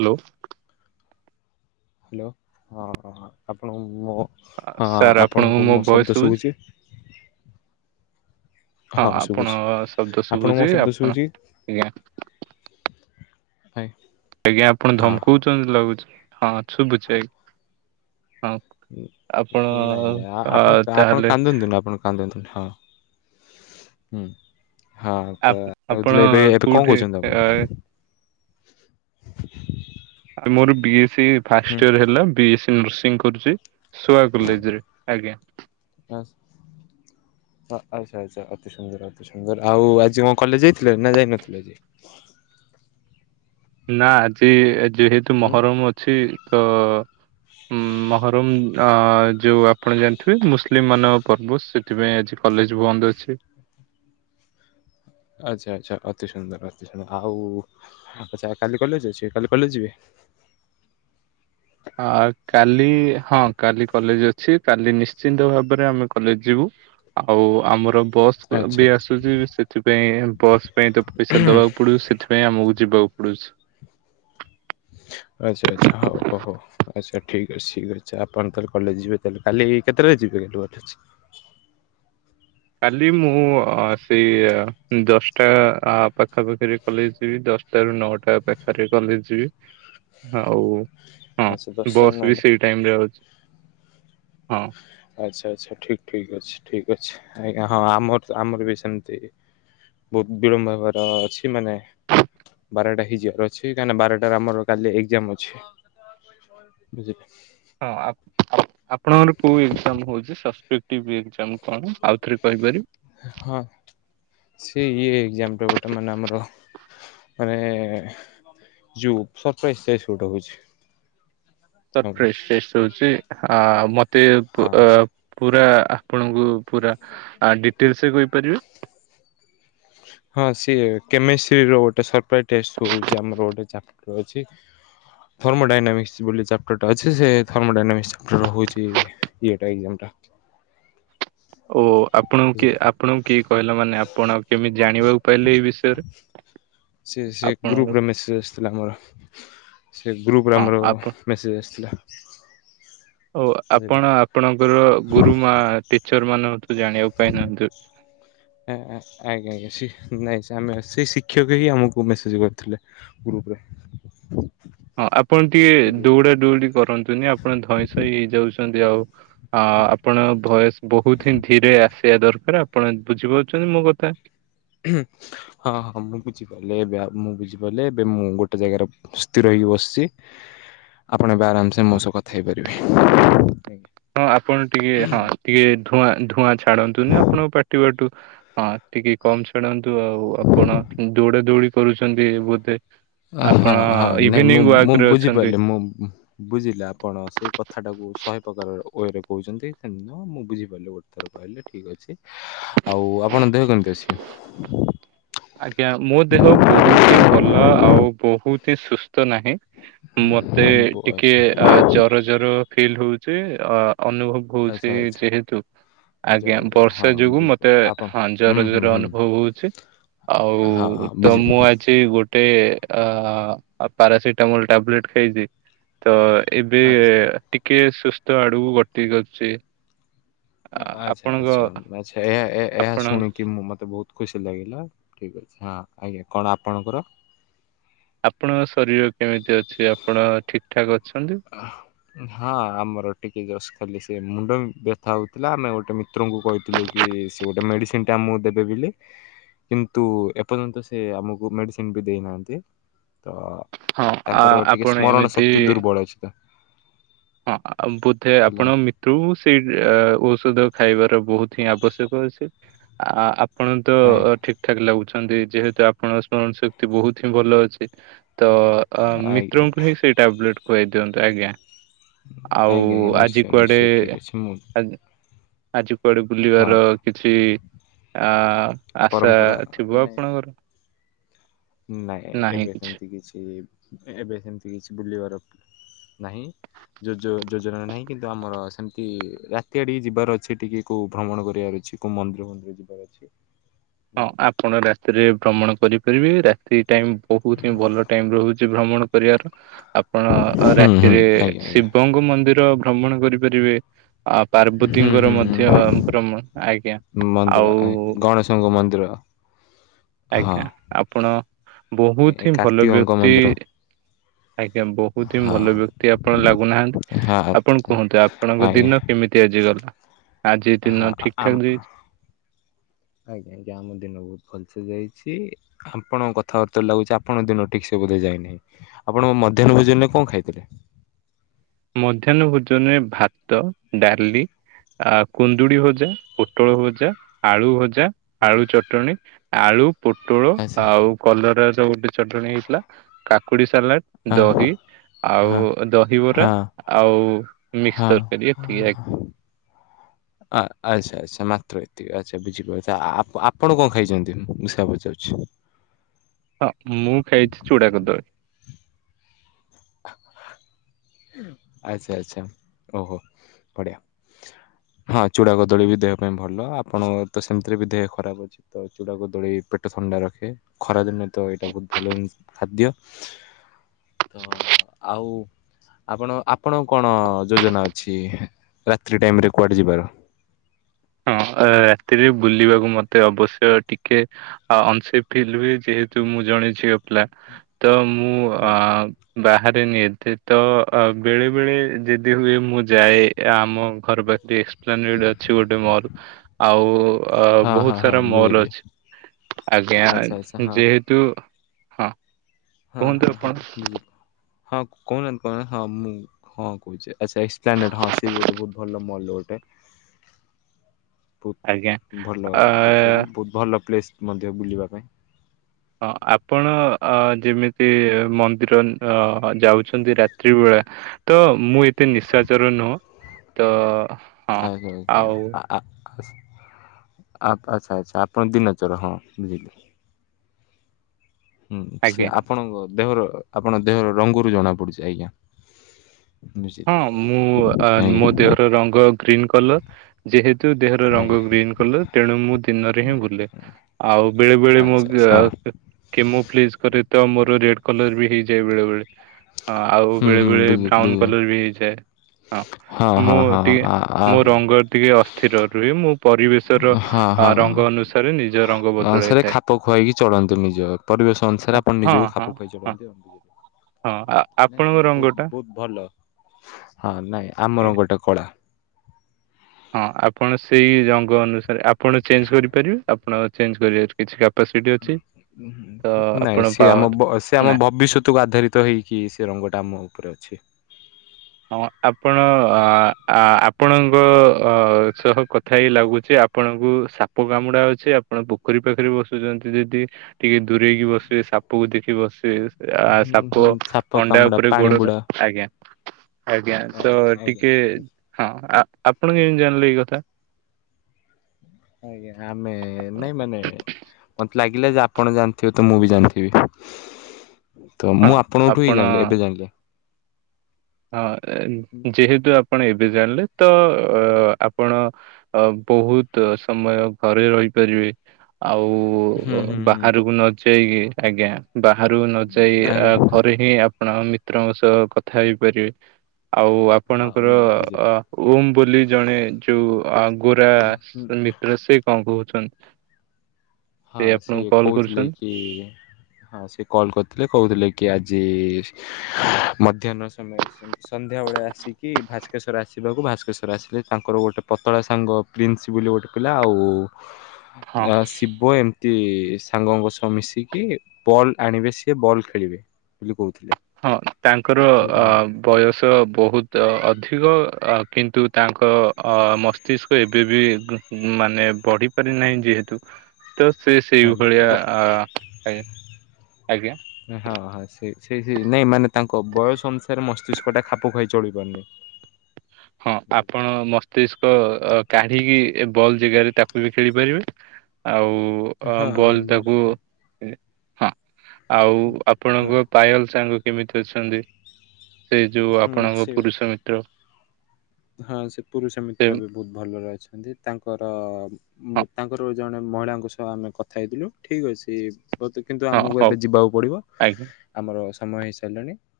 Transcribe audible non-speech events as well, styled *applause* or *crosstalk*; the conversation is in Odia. ହ୍ୟାଲୋ। ହ୍ୟାଲୋ ଆପଣ ମୁଁ ହଁ ସାର୍ ଆପଣଙ୍କୁ ମୋ ଭଏସ ଶବ୍ଦ ଶୁଭୁଛି? ଶୁଖୁଛି? ହଁ ଆପଣ ଶୁଭୁଛି। ଶବ୍ଦ ଆପଣକୁ ଶୁଭୁଛି ମୋ ଶବ୍ଦ ଆପଣ ଶୁଭୁଛି? ଆଜ୍ଞା ନାଇ। ଆଜ୍ଞା ଆପଣ ଧମକଉଛନ୍ତି ଲାଗୁଛି। ହଁ ଶୁଭୁଛି ଆଞା ହଁ। ଆପଣ ନାଇଁ ନାଇଁ ଅ ଆପଣ ଆପଣ ତାହେଲେ କାନ୍ଦନ୍ତୁନି ଆପଣ। କାନ୍ଦନ୍ତୁନି ହଁ ହୁଁ। ହଁ ତ ଆପ- ଆପଣ କହୁଥିଲେ ଏବେ ଏବେ କଣ କୋଉଠି କହୁଛନ୍ତି ଅ, ଆପଣ? ମୋର ବି ଏସ୍ ସି ହୁଁ ଫାଷ୍ଟ ଇୟର ହେଲା ବି ଏ ସି ନର୍ସିଂ କରୁଛି ସୁଆ କଲେଜ ରେ ଆଜ୍ଞା। ବାସ୍। ହଁ ଆଚ୍ଛା ଆଚ୍ଛା ଅତି ସୁନ୍ଦର ଅତି ସୁନ୍ଦର। ଆଉ ଆଜି କଣ କଲେଜ ଯାଇଥିଲେ ନା ଯାଇନଥିଲେ ଆଜି? ନା ଆଜି ଯେହେତୁ ହୁଁ ମହରମ୍ ଅଛି ତ-ଅ-ଅ ଉଁ ମହରମ୍ ଅ-ଅ ଯୋଉ ଆପଣ ଜାଣିଥିବେ ମୁସଲିମ୍ ମାନଙ୍କ ପର୍ବ ସେ ଥିପାଇଁ ଆଜି କଲେଜ ବନ୍ଦ ଅଛି। ଆଚ୍ଛା ଆଚ୍ଛା ଅତି ସୁନ୍ଦର ଅତି ସୁନ୍ଦର। ଆଉ ଆଛା କାଲି କଲେଜ ଅଛି କାଲି କଲେଜ ଯିବେ? ଆ କାଲି ହଁ କାଲି କଲେଜ ଅଛି କାଲି ନିଶ୍ଚିନ୍ତ ଭାବରେ ଆମେ କଲେଜ ଯିବୁ। ଆଉ ଆମର ବସ୍ ସ୍ ଆଚ୍ଛା ବି ଆସୁଛି ସେଥିପାଇଁ ବସ୍ ପାଇଁ ତ ପଇସା ଦବାକୁ ପଡିବ ସେଥିପାଇଁ ପାଇଁ ଆମକୁ ଯିବାକୁ ପଡୁଛି। ଆଚ୍ଛା ଆଛା ହଉ ଓ ହୋ। ଆଚ୍ଛା ଠିକ୍ ଅଛି ଠିକ ଅଛି ଆପଣ ତାହେଲେ କଲେଜ ଯିବେ ତାହେଲେ କାଲି କେତେଟା ଯିବେ *unintelligible* କାଲି ମୁଁ ଅ ସେଇ ଦଶଟା ଆ ପାଖା ପାଖିରେ କଲେଜ ଯିବି ଦଶଟା ସେଇ ରୁ ନଅଟା ପାଖରେ କଲେ ଯିବି। ଆଉ-ଉ-ଉ-ଉ ଆଚ୍ଛା ହଁ ଦଶଟା ବସ୍ ବି ନଅଟା ସେଇ ଟାଇମ୍ ରେ ଅଛି ହଁ। ଆଚ୍ଛା ଆଚ୍ଛା ଠିକ୍ ଠିକ୍ ଅଛି ଠିକ୍ ଅଛି। ଆଜ୍ଞା ହଁ ଆମର ତ ଆମର ବି ସେମିତି। ବହୁତ ବିଳମ୍ବ ହେବାର ଅଛି ମାନେ ବାରଟା ହେଇଯିବାର ଅଛି। କାହିଁକି ନା ବାରଟାରେ ଆମର କାଲି ଏକ୍ଜାମ ଅଛି। ବୁଝିଲ? ହଁ ହଁ। ଆପଣଙ୍କର କୋଉ ଏକ୍ଜାମ ହଉଛି। ସବସେଟିବ ଏକ୍ଜାମ। କଣ ଆଉ ଥରେ କହିପାରିବି? ହଁ ସେ ଇଏ ଏକ୍ଜାମ ଗୋଟେ ମାନେ ଆମର ମାନେ-ଏ-ଏ-ଏ ଜୁ ସରପ୍ରାର୍ଇଜ୍ ଷ୍ଟେଟ୍ ପ୍ରାଗୋଟେ ହଉଛି। ଆମର ସରପ୍ରାର୍ଇଜ୍ ଷ୍ଟେଟ ହଉଛି ଆ-ଆ-ଆ-ଆ ମୋତେ ଏ ପ ହଁ ପୁରା ଆପଣଙ୍କୁ ପୁରା ଡିଟେଲସରେ କହିପାରିବେ ହ ହଁ ସିଏ କେମିଷ୍ଟ୍ରିର ଗୋଟେ ସରପ୍ରାଇଜ ଟେଷ୍ଟ ହଉଛି ଆମର ଗୋଟେ ଚାପଟର ଅଛି। ଥର୍ମୋଡାଇନାମିକ୍ସ ବୋଲି ଚାପ୍ଟରଟା ଅଛି ସେ ଥମୋ ଡାଇନାମିକ୍ସ ଚାପଟର ହେଉଛି-ଇ-ଇ ଇଆଟା ଇଗ୍ନୋ ଟା। ଓହୋ ଆପଣଙ୍କୁ କିଏ ବୁଝିଲେ ଆପଣଙ୍କୁ କିଏ କହିଲା ମାନେ ଆପଣ କେମିତି ଜାଣିବାକୁ ପାଇଲେ ଏଇ ବିଷୟରେ? *inaudible* ସିଏ ସିଏ ଗୁରୁ ଆପଣଙ୍କ ବ୍ର ଥିଲା ଆମର। ସେ ଗ୍ରୁପ୍ ରେ ହଁ ଆମର ଆପଣ ମେସେଜ୍ ଆସିଥିଲା, ଓ ଆପଣ ବୁଝିଲେ। ଆପଣଙ୍କର ଗୁରୁମା ଟିଚର ମାନଙ୍କଠୁ ଜାଣିବା ପାଇଁ ନିହାନ୍ତି ଆଜ୍ଞା ଆ୍ ଆଜ୍ଞା ଆଜ୍ଞା ସି ନାଇଁ ଆମେ ସେ ଶିକ୍ଷକ ହିଁ ଆମକୁ ମେସେଜ କରୁଥିଲେ ଗ୍ରୁପରେ। ହଁ ଆପଣ ଟିକେ ଦୌଡା ଦୌଡି କରନ୍ତୁନି ଆପଣ ଧଇଁ ସଇଁ ହେଇଯାଉଛନ୍ତି ଆଉ ଆ ଆପଣ ଭୟସ୍ ବହୁତ ହିଁ ଧୀରେ ଆସିବା ଦରକାର। ଆପଣ ବୁଝିପାରୁଛନ୍ତି ମୋ କଥା। ହୁଁ। ହଁ ହଁ ମୁଁ ବୁଝିପାରିଲି ଏବେ ମୁଁ ବୁଝିପାରିଲି ଏବେ ମୁଁ ଗୋଟେ ଜାଗାରେ ସ୍ଥିର ହେଇକି ବସିଚି। *inaudible* ଆପଣ ଏବେ ଆରାମ ସେ ହଁ ମୋ ସହ କଥା ହେଇପାରିବେ। ଆଜ୍ଞା। ହଁ ଆପଣ ଟିକେ ହଁ ଟିକେ ଧୂଆଁ ଧୂଆଁ ଛାଡନ୍ତୁନି ଆପଣଙ୍କ ପାଟି ବାଟୁ ହଁ ଟିକେ କମ ଛାଡ଼ନ୍ତୁ ଆଉ ଆପଣ ଦୌଡ ଦୌଡି କରୁଛନ୍ତି ବୋଧେ। ହଁ ଆପଣ ହଁ ନାଇଁ ମୁଁ ଇଭିନିଂ ମୁଁ ୱାକ୍ ରେ ଅଛନ୍ତି। ବୁଝିପାରିଲି ମୁଁ। ବୁଝିଲି ଆପଣ ସେ କଥାଟାକୁ ଶହେ ପ୍ରକାର ୱରେ କହୁଛନ୍ତି ସେମିତି ନୁହଁ ମୁଁ ବୁଝିପାରିଲି ଗୋଟେ ଥର କେ। କହିଲେ ଠିକ୍ ଅଛି। ଆଉ ଆପଣ ଦେହ କେମିତି ଅଛି? ଆଜ୍ଞା ମୋ ଦେହ ବହୁତ ହି ଭଲ ଆଉ ବହୁତ ହି ସୁସ୍ଥ ନାହିଁ। ମତେ ବ ଟିକେ ଆଚ୍ଛା ଅ ଜର ଜର ଫିଲ୍ ହଉଚ ଅ ଅନୁଭବ ଆଚ୍ଛା କହୁଛି ଆଚ୍ଛା ଯେହେତୁ ଜର ଆଜ୍ଞା। ଜର ହଁ ବର୍ଷା ଯୋଗୁ ମତେ ବୁଝିପାରିଲି ଆପଣ ହଁ ହୁଁ ଜର ହୁଁ ଜର ହୁଁ ଅନୁଭବ ହଉଛି। ହଁ ହଁ ଆଉ ତ ମୁଁ ବୁଝିପାରିଲି ଆ ଜି ଗୋଟେ ଅ ପାରାସିଟାମଲ ଟାବଲେଟ ଖାଇ ଦେଇଚି। ତ ଏବେ ଆଚ୍ଛା। ଟିକେ ସୁସ୍ଥ ଆଡକୁ ଗତି କରୁଚି। ଆଚ୍ଛା ଆଚ୍ଛା ଆଛା। ଏହା ଏହା ଆପଣ ଶୁଣିକି ମୁ ମତେ ବହୁତ ଖୁସି ଲାଗିଲା। ଠିକ୍ ଅଛି ହଁ ଆଜ୍ଞା। କଣ ଆପଣଙ୍କର? ଆପଣଙ୍କ ଶରୀର କେମିତି ଅଛି? ଆପଣ ଠିକ୍ ଠାକ୍ ଅଛନ୍ତି। ହଁ ଆମର ଟିକେ ଜଷ୍ଟ ଖାଲି ସେ ମୁଣ୍ଡ ବି ବ୍ୟଥା ହଉଥିଲା ଆମେ ଗୋଟେ ଡ଼ାକ୍ତରଙ୍କୁ କହିଥିଲୁ କି ସେ ଗୋଟେ ମେଡ଼ିସିନ୍ ଟେ ଆମକୁ ଦେବେ ବୋଲି। କିନ୍ତୁ ଏପର୍ଯ୍ୟନ୍ତ ସେ ଆମକୁ ମେଡସିନ ବି ଦେଇନାହାନ୍ତି। ତ ହଁ ଆ ତାଙ୍କର ଟିକେ ଆପଣ ସ୍ମରଣ ଏମିତି ଶକ୍ତି ଦୁର୍ବଳ ଅଛି ତ। ହଁ ଆମ ବୋଧେ ଥିଲା। ଆପଣ ମି ତୁ ସେଇ ଔଷଧ ଖାଇବାର ବହୁତ ହିଁ ଆବଶ୍ୟକ ଅଛି। ଆ ଆପ ଆପଣ ତ ଆଜ୍ଞା ଠିକ୍ ଠିକ୍ ଲାଗୁଛନ୍ତି ଯେହେତୁ ଆପଣଙ୍କ ସ୍ମରଣ ଶକ୍ତି ବହୁତ ହିଁ ଭଲ ଅଛି। ତ ଆ ମିତ୍ରଙ୍କୁ ହିଁ ସେଇ ଟାବଲେଟ୍ ଖୁଆଇଦିଅନ୍ତୁ ଆଜ୍ଞା। ଆଉ ଆଜ୍ଞା ଆଜ୍ଞା ଆଜି ନିଶ୍ଚୟ କୁଆଡେ ନିଶ୍ଚୟ ଠିକ୍ ଅଛି ମୁଁ ଆଜି ଆଜି କୁଆଡେ ହଁ ବୁଲିବାର କିଛି ଆ ଆଶା ପରମ୍ପରା ଥିବ ନାଇଁ ଆପଣଙ୍କର? ନାଇଁ ଏବେ ସେମତି କିଛି ଏବେ ସେମତି କିଛି ବୁଲିବାର ନାହିଁ। ଯୋଜ ଯୋଜନା ନାହିଁ। କିନ୍ତୁ ଆମର ସେମତି ରାତି ଆଡ଼ିକି ଯିବାର ଅଛି ଟିକେ କୋଉଁ ଭ୍ରମଣ କରିବାର ଅଛି। କୋଉ ମନ୍ଦିର ଫନ୍ଦିର ଯିବାର ଅଛି। ହଁ ଆପଣ ରାତିରେ ଭ୍ରମଣ କରିପାରିବେ। ରା ସେଇ ଟାଇମ ବହୁତ ହିଁ ଭଲ ଟାଇମ ରହୁଛି ଭ୍ରମଣ କରିବାର। ଆପଣ ଅ ହୁଁ ହୁଁ ରାତିରେ ଆଜ୍ଞା ଆଜ୍ଞା ଶିବଙ୍କ ମନ୍ଦିର ଭ୍ରମଣ କରିପାରିବେ। ଆ ହୁଁ ପାର୍ବତୀଙ୍କର ହୁଁ ହୁଁ। ମଧ୍ୟ ଭ୍ରମ ଆଜ୍ଞା। ଆଉ ଶିବ ଙ୍କ ମନ୍ଦିର ହଁ। ଆଜ୍ଞା। ଆପଣ ଏ ବହୁତ ହିଁ ଭଲ କାର୍ତ୍ତିକଙ୍କ ବ୍ୟକ୍ତି। ମନ୍ଦିର ଆଜ୍ଞା। ବହୁତ ହିଁ ହଁ ଭଲ ବ୍ୟକ୍ତି ଆପଣ ଲାଗୁନାହାନ୍ତି। ହଁ। ଆପଣ କୁହନ୍ତୁ ଆପଣଙ୍କ ଆଜ୍ଞା ଦିନ କେମିତି ତି ଆଜି ଗଲା? ଆଜି ହଁ ଦିନ ଠିକ୍ ଆମ ଠାକ୍ ଯାଇଚି? ଆଜ୍ଞା *unintelligible* ଦିନ ବହୁତ ଭଲସେ ଯାଇଛି। ଆପଣଙ୍କ କଥାବାର୍ତ୍ତାରୁ ଲାଗୁଚି ଆପଣଙ୍କ ଦିନ ଠିକ୍ ସେ ବୋଧେ ଯାଇନି। ଆପଣଙ୍କ ମଧ୍ୟାହ୍ନ ଭୋଜନରେ କଣ ଖାଇଥିଲେ? ମଧ୍ୟାହ୍ନ ଭୋଜନରେ ଭାତ, ଡାଲି ଆ କୁନ୍ଦୁଡି ଭଜା, ପୋଟଳ ଭୋଜା, ଆଳୁ ଭଜା ଆଳୁ ଚଟଣୀ, ଆଳୁ, ପୋଟଳ, ଆଚ୍ଛା ଆଉ କଲରା ଯୋଉ ଗୋଟେ ଚଟଣୀ ହେଇଥିଲା କାକୁଡି ସାଲାଟ ହଁ ଦହି ଆଉ ହଁ ଦହିବରା। ହଁ। ଆଉ ମିକ୍ସ ହଁ। ତରକାର ଏତିକି ଆଜ୍ଞା। ଆ ଆଚ୍ଛା ଆଚ୍ଛା ମାତ୍ର ଏତିକି ଆଚ୍ଛା ବୁଝିପାଇଲି। ଆପ ଆପଣ କଣ ଖାଇଛନ୍ତି ମୁଁ ସେୟା ପଚାରୁଚି? ହଁ ମୁଁ ଖାଇଚି ଚୁଡା କଦଳି। ଆଚ୍ଛା ଆଚ୍ଛା ଓହୋ ବଢ଼ିଆ। ହଁ ଚୂଡ଼ା, କଦଳୀ ବି ଦେହ ପାଇଁ ଭଲ ଆପଣଙ୍କର ତ ସେମତିରେ ବି ଦେହ ଖରାପ ଅଛି। ତ ଚୁଡ଼ା, କଦଳୀ ପେଟ ଥଣ୍ଡା ରଖେ, ଖରା ଦିନେ ତ ଏଇଟା ବୋହୁତ ଭଲ ଜିନଷ ଖାଦ୍ୟ। ତ ଆଉ ଆପଣ ଆପଣଙ୍କୁ କଣ ଯୋଜନା ଅଛି ରାତ୍ରି ଟାଇମ ରେ କୁଆଡେ ଯିବାର? ହଁ ଏ ରାତିରେ ବୁଲିବାକୁ ମତେ ଅବଶ୍ୟ ଟିକେ ଅ ଅନସେପ୍ଟି ଫିଲ ହୁଏ ଯେହେତୁ ମୁଁ ଜଣେ ଝିଅ ପିଲା ତ ମୁଁ ଅ ବାହାରେ ନି ଏତେ। ତ ବେଳେ ବେଳେ ଯେଦି ହୁଏ ମୁଁ ଯାଏ ଆମ ଘର ପାଖ ଏସକ୍ସପ୍ଲାନେଟ ଅଛି ଗୋଟେ ମଲ। ଆଉ ଆ ହଁ ହଁ ବହୁତ ହଁ ସାରା ମଲ ବୁଝିଲି ଅଛି ଆଜ୍ଞା ଆଚ୍ଛା ଆଚ୍ଛା ହଁ ଯେହେ ତୁ ହଁ ହଁ ହଁ ବୁଝିଲ ହଁ କହୁନାଆନ୍ତି କହୁନାଆନ୍ତି ହଁ ମୁଁ ହଁ କୋଉଚି ଆଛା ଏକ୍ସପ୍ଲାନେଟ ହଁ ସିଏ ବି ଗୋଟେ ବୋହୁତ ଭଲ ମଲ ଗୋଟେ। ବହୁତ ଆଜ୍ଞା ଭଲ ଆ ଦେଖିବାକୁ ବହୁତ ଭଲ ପ୍ଲେସ୍ ମଧ୍ୟ ବୁଲିବା ପାଇଁ। ହଁ ଆପଣ ଅ ଯେମିତି ମନ୍ଦିର ଅ ଯାଉଛନ୍ତି ରାତ୍ରି ବେଳା ତ ମୁଁ ଏତେ ନିଶାଚର ନୁହଁ ତ ହଁ *unintelligible* ଆ ଆଉ ଆ ଆଚ୍ଛା ଆଚ୍ଛା ଆପଣ ଦିନଚର ହଁ ବୁଝିଲି। ହୁଁ ଆଜ୍ଞା ସେ ଆପଣଙ୍କ ଦେହର ଆପଣଙ୍କ ଦେହର ରଙ୍ଗରୁ ଜଣା ପଡୁଚି ଆଜ୍ଞା। ବୁଝିଲି ହଁ ମୁଁ ଆଜ୍ଞା ମୋ ଦେହର ରଙ୍ଗ ଗ୍ରୀନ କଲର। ଯେହେତୁ ଦେହର ରଙ୍ଗ ଆଜ୍ଞା ଗ୍ରୀନ କଲର ତେଣୁ ମୁଁ ଦିନରେ ହିଁ ବୁଲେ। ଆଉ ବେଳେ ବେଳେ ଆଚ୍ଛା ମୁଗ ଆଚ୍ଛା କି ମୁଁ ଫ୍ଲିଜ କରେ ତ ମୋର ରେଡ କଲର ବି ହେଇଯାଏ ବେଳେ ବେଳେ। ହଁ ଆଉ ହୁଁ ବେଳେ ହୁଁ ବେଳେ ବୁଝିଲି ବ୍ରାଉନ ବୁଝିଲି କଲର ବି ହେଇଯାଏ ହଁ। ମୁଁ ହଁ ହଁ ଟିକେ ଆ ଆ ମୋ ରଙ୍ଗ ଟିକେ ଅସ୍ଥିର ରୁହେ ମୁଁ ପରିବେଶର ଆ ରଙ୍ଗ ଅନୁସାରେ ନିଜ ରଙ୍ଗ ଅ ସାର୍ ବଦଳାଇଥାଏ ଖାପ ଖୁଆଇକି ଚଳନ୍ତି ନିଜ ପରିବେଶ ଅନୁସାରେ ଆପଣ ହଁ ନିଜକୁ ହଁ ଖାପ ଖୁଆଇ ହଁ। ଚଳନ୍ତି ଆଉ। ହଁ ଆ ନାଇଁ ନାଇଁ ଆପଣଙ୍କ ବହୁତ ରଙ୍ଗ ଟା? ବହୁତ ଭଲ ହଁ ନାଇଁ ଆମର ଗୋଟେ କଳା। ହଁ ଆପଣ ସେଇ ଅଙ୍ଗ ଅନୁସାରେ ଆପଣ ଚେଞ୍ଜ କରିପାରିବେ ଆପଣ ଚେଞ୍ଜ କରିବେ କିଛିଟା ନାଇଁ ଆପଣ ସିଏ ପାୱାର ଆମ ବ ସେ ଆମ ନା ଭବିଷ୍ୟତକୁ ଆଧାରିତ ହେଇକି ସେ ରଙ୍ଗଟା ଆମ ଉପରେ ଅଛି। ହଁ ଆପଣ ଆ ଆପଣଙ୍କ ଅ ସହ କଥା ହେଇ ଲାଗୁଚି ଆ ଆପଣଙ୍କୁ ସାପ କାମୁଡା ଅଛି ଆପଣ ପୋଖରୀ ପାଖରେ ବସୁଚନ୍ତି ଯଦି ଟିକେ ଦୂରେଇକି ବସିବେ ସାପକୁ ଦେଖି ବସିବେ। ଆ ହୁଁ ସାପ ହୁଁ ସାପ ଅଣ୍ଡା କାମୁଡା ଉପରେ ପାଣି ଗୋଡ ବୁଡା। ଆଜ୍ଞା। ଆଜ୍ଞା ତ ଆଜ୍ଞା ଆଜ୍ଞା ଟିକେ ହଁ ଆପଣ କେମିତି ଜାଣିଲେ ଏଇ କଥା? ଆଜ୍ଞା ଆମେ ନାଇଁ ମାନେ ମତେ ଲାଗିଲା ଯେ ଆପଣ ଜାଣିଥିବେ ତ ମୁଁ ବି ଜାଣିଥିବି। ତ ମୁଁ ହଁ ଆପଣଙ୍କ ଠୁ ହିଁ ଜାଣିଲି ଆପଣ ଏବେ ଜାଣିଲି। ହଁ ଯେହେତୁ ଆପଣ ଏବେ ଜାଣିଲେ ତ ଅ ଆପଣ ଅ ବହୁତ ସମୟ ଘରେ ରହିପାରିବେ ଆଉ ହୁଁ ଉ ହୁଁ ହୁଁ ବାହାରକୁ ନ ଯାଇକି ଆଜ୍ଞା ବାହାରକୁ ନ ଯାଇ ଆଜ୍ଞା ଘରେ ହିଁ ଆପଣ ମିତ୍ରଙ୍କ ସହ କଥା ହେଇପାରିବେ ଆଉ ଆ ହଁ ଆପଣଙ୍କର ଅ ବୁଝିଲି। ଓମ ବୋଲି ଜଣେ ଯୋଉ ଅ ଗୋରା ମିତ୍ର ସେ କଣ କହୁଚନ୍ତି? ହଁ ସିଏ କହୁଥିଲେ କି ହଁ ସେ କଲ୍ କରିଥିଲେ କହୁଥିଲେ କି ଆଜି ମଧ୍ୟାହ୍ନ ସମୟରେ ସନ୍ଧ୍ୟାବେଳେ ଆସିକି ଭାସ୍କେଶ୍ୱର ଆସିବାକୁ ଭାସ୍କେଶ୍ୱର ଆସିଲେ ତାଙ୍କର ଗୋଟେ ପତଳା ସାଙ୍ଗ ପ୍ରିନ୍ସ ବୋଲି ଗୋଟେ ପିଲା ଆଉ ହଁ। ଆ ସିବ୍ ପୁଅ ଏମତି ସାଙ୍ଗଙ୍କ ସହ ମିଶିକି ବଲ୍ ଆଣିବେ ସିଏ ବଲ୍ ଖେଳିବେ ବୋଲି କହୁ ହଁ ତାଙ୍କର ଅ ବୟସ ବୋହୁତ ଅଧିକ ଆଉ କିନ୍ତୁ ତାଙ୍କ ଅ ମସ୍ ମସ୍ତିକ ଏବେ ବି ଗୁଁ ମାନେ ବଢିପାରି ନାହିଁ ଯେହେତୁ ତ ସେ ସେଇ ଭଳିଆ ଆ-ଆଏ, ଆଜ୍ଞା? ହଁ ହଁ ସେ ସେଇ ସେ ନାଇଁ ମାନେ ତାଙ୍କ ବୟସ ଅନୁସାରେ ମସ୍ତିଷ୍କଟା ଖାପୁ ଖୁଆଇ ଚଳି ପାରୁନି। ହଁ ଆପଣ ମସ୍ତିଷ୍କ ଅ କାଢିକି ବଲ୍ ଏ ଜାଗାରେ ତାକୁ ବି ଖେଳିପାରିବେ। ଆଉ ଅ ହଁ ହଁ ବଲ୍ ତାକୁ ବୁଝିଲି ଉଁ ହଁ ଆଉ ହଁ ଆପଣଙ୍କ ପାୟଲ ସାଙ୍ଗ କେମିତି ଅଛନ୍ତି ସେ ଯୋଉ ହୁଁ ଆପଣଙ୍କ ସେ ପୁରୁଷ ମିତ୍ର। ହଁ ସେ ପୁରୁଷ ସେ ମିତ୍ର ଏବେ ବୋହୁତ ଭଲରେ ଅଛନ୍ତି ତାଙ୍କର ହଁ ବୋ ତାଙ୍କର ଜଣେ ମହିଳାଙ୍କ ସହ ଆମେ କଥା ହେଇଥିଲୁ ଠିକଅଛି ବୋଉତି କିନ୍ତୁ ହଁ ଆମକୁ ହଉ ଏବେ ଯିବାକୁ ପଡ଼ିବ ଆଜ୍ଞା। ଆମର ସମୟ ହେଇସାରିଲାଣି।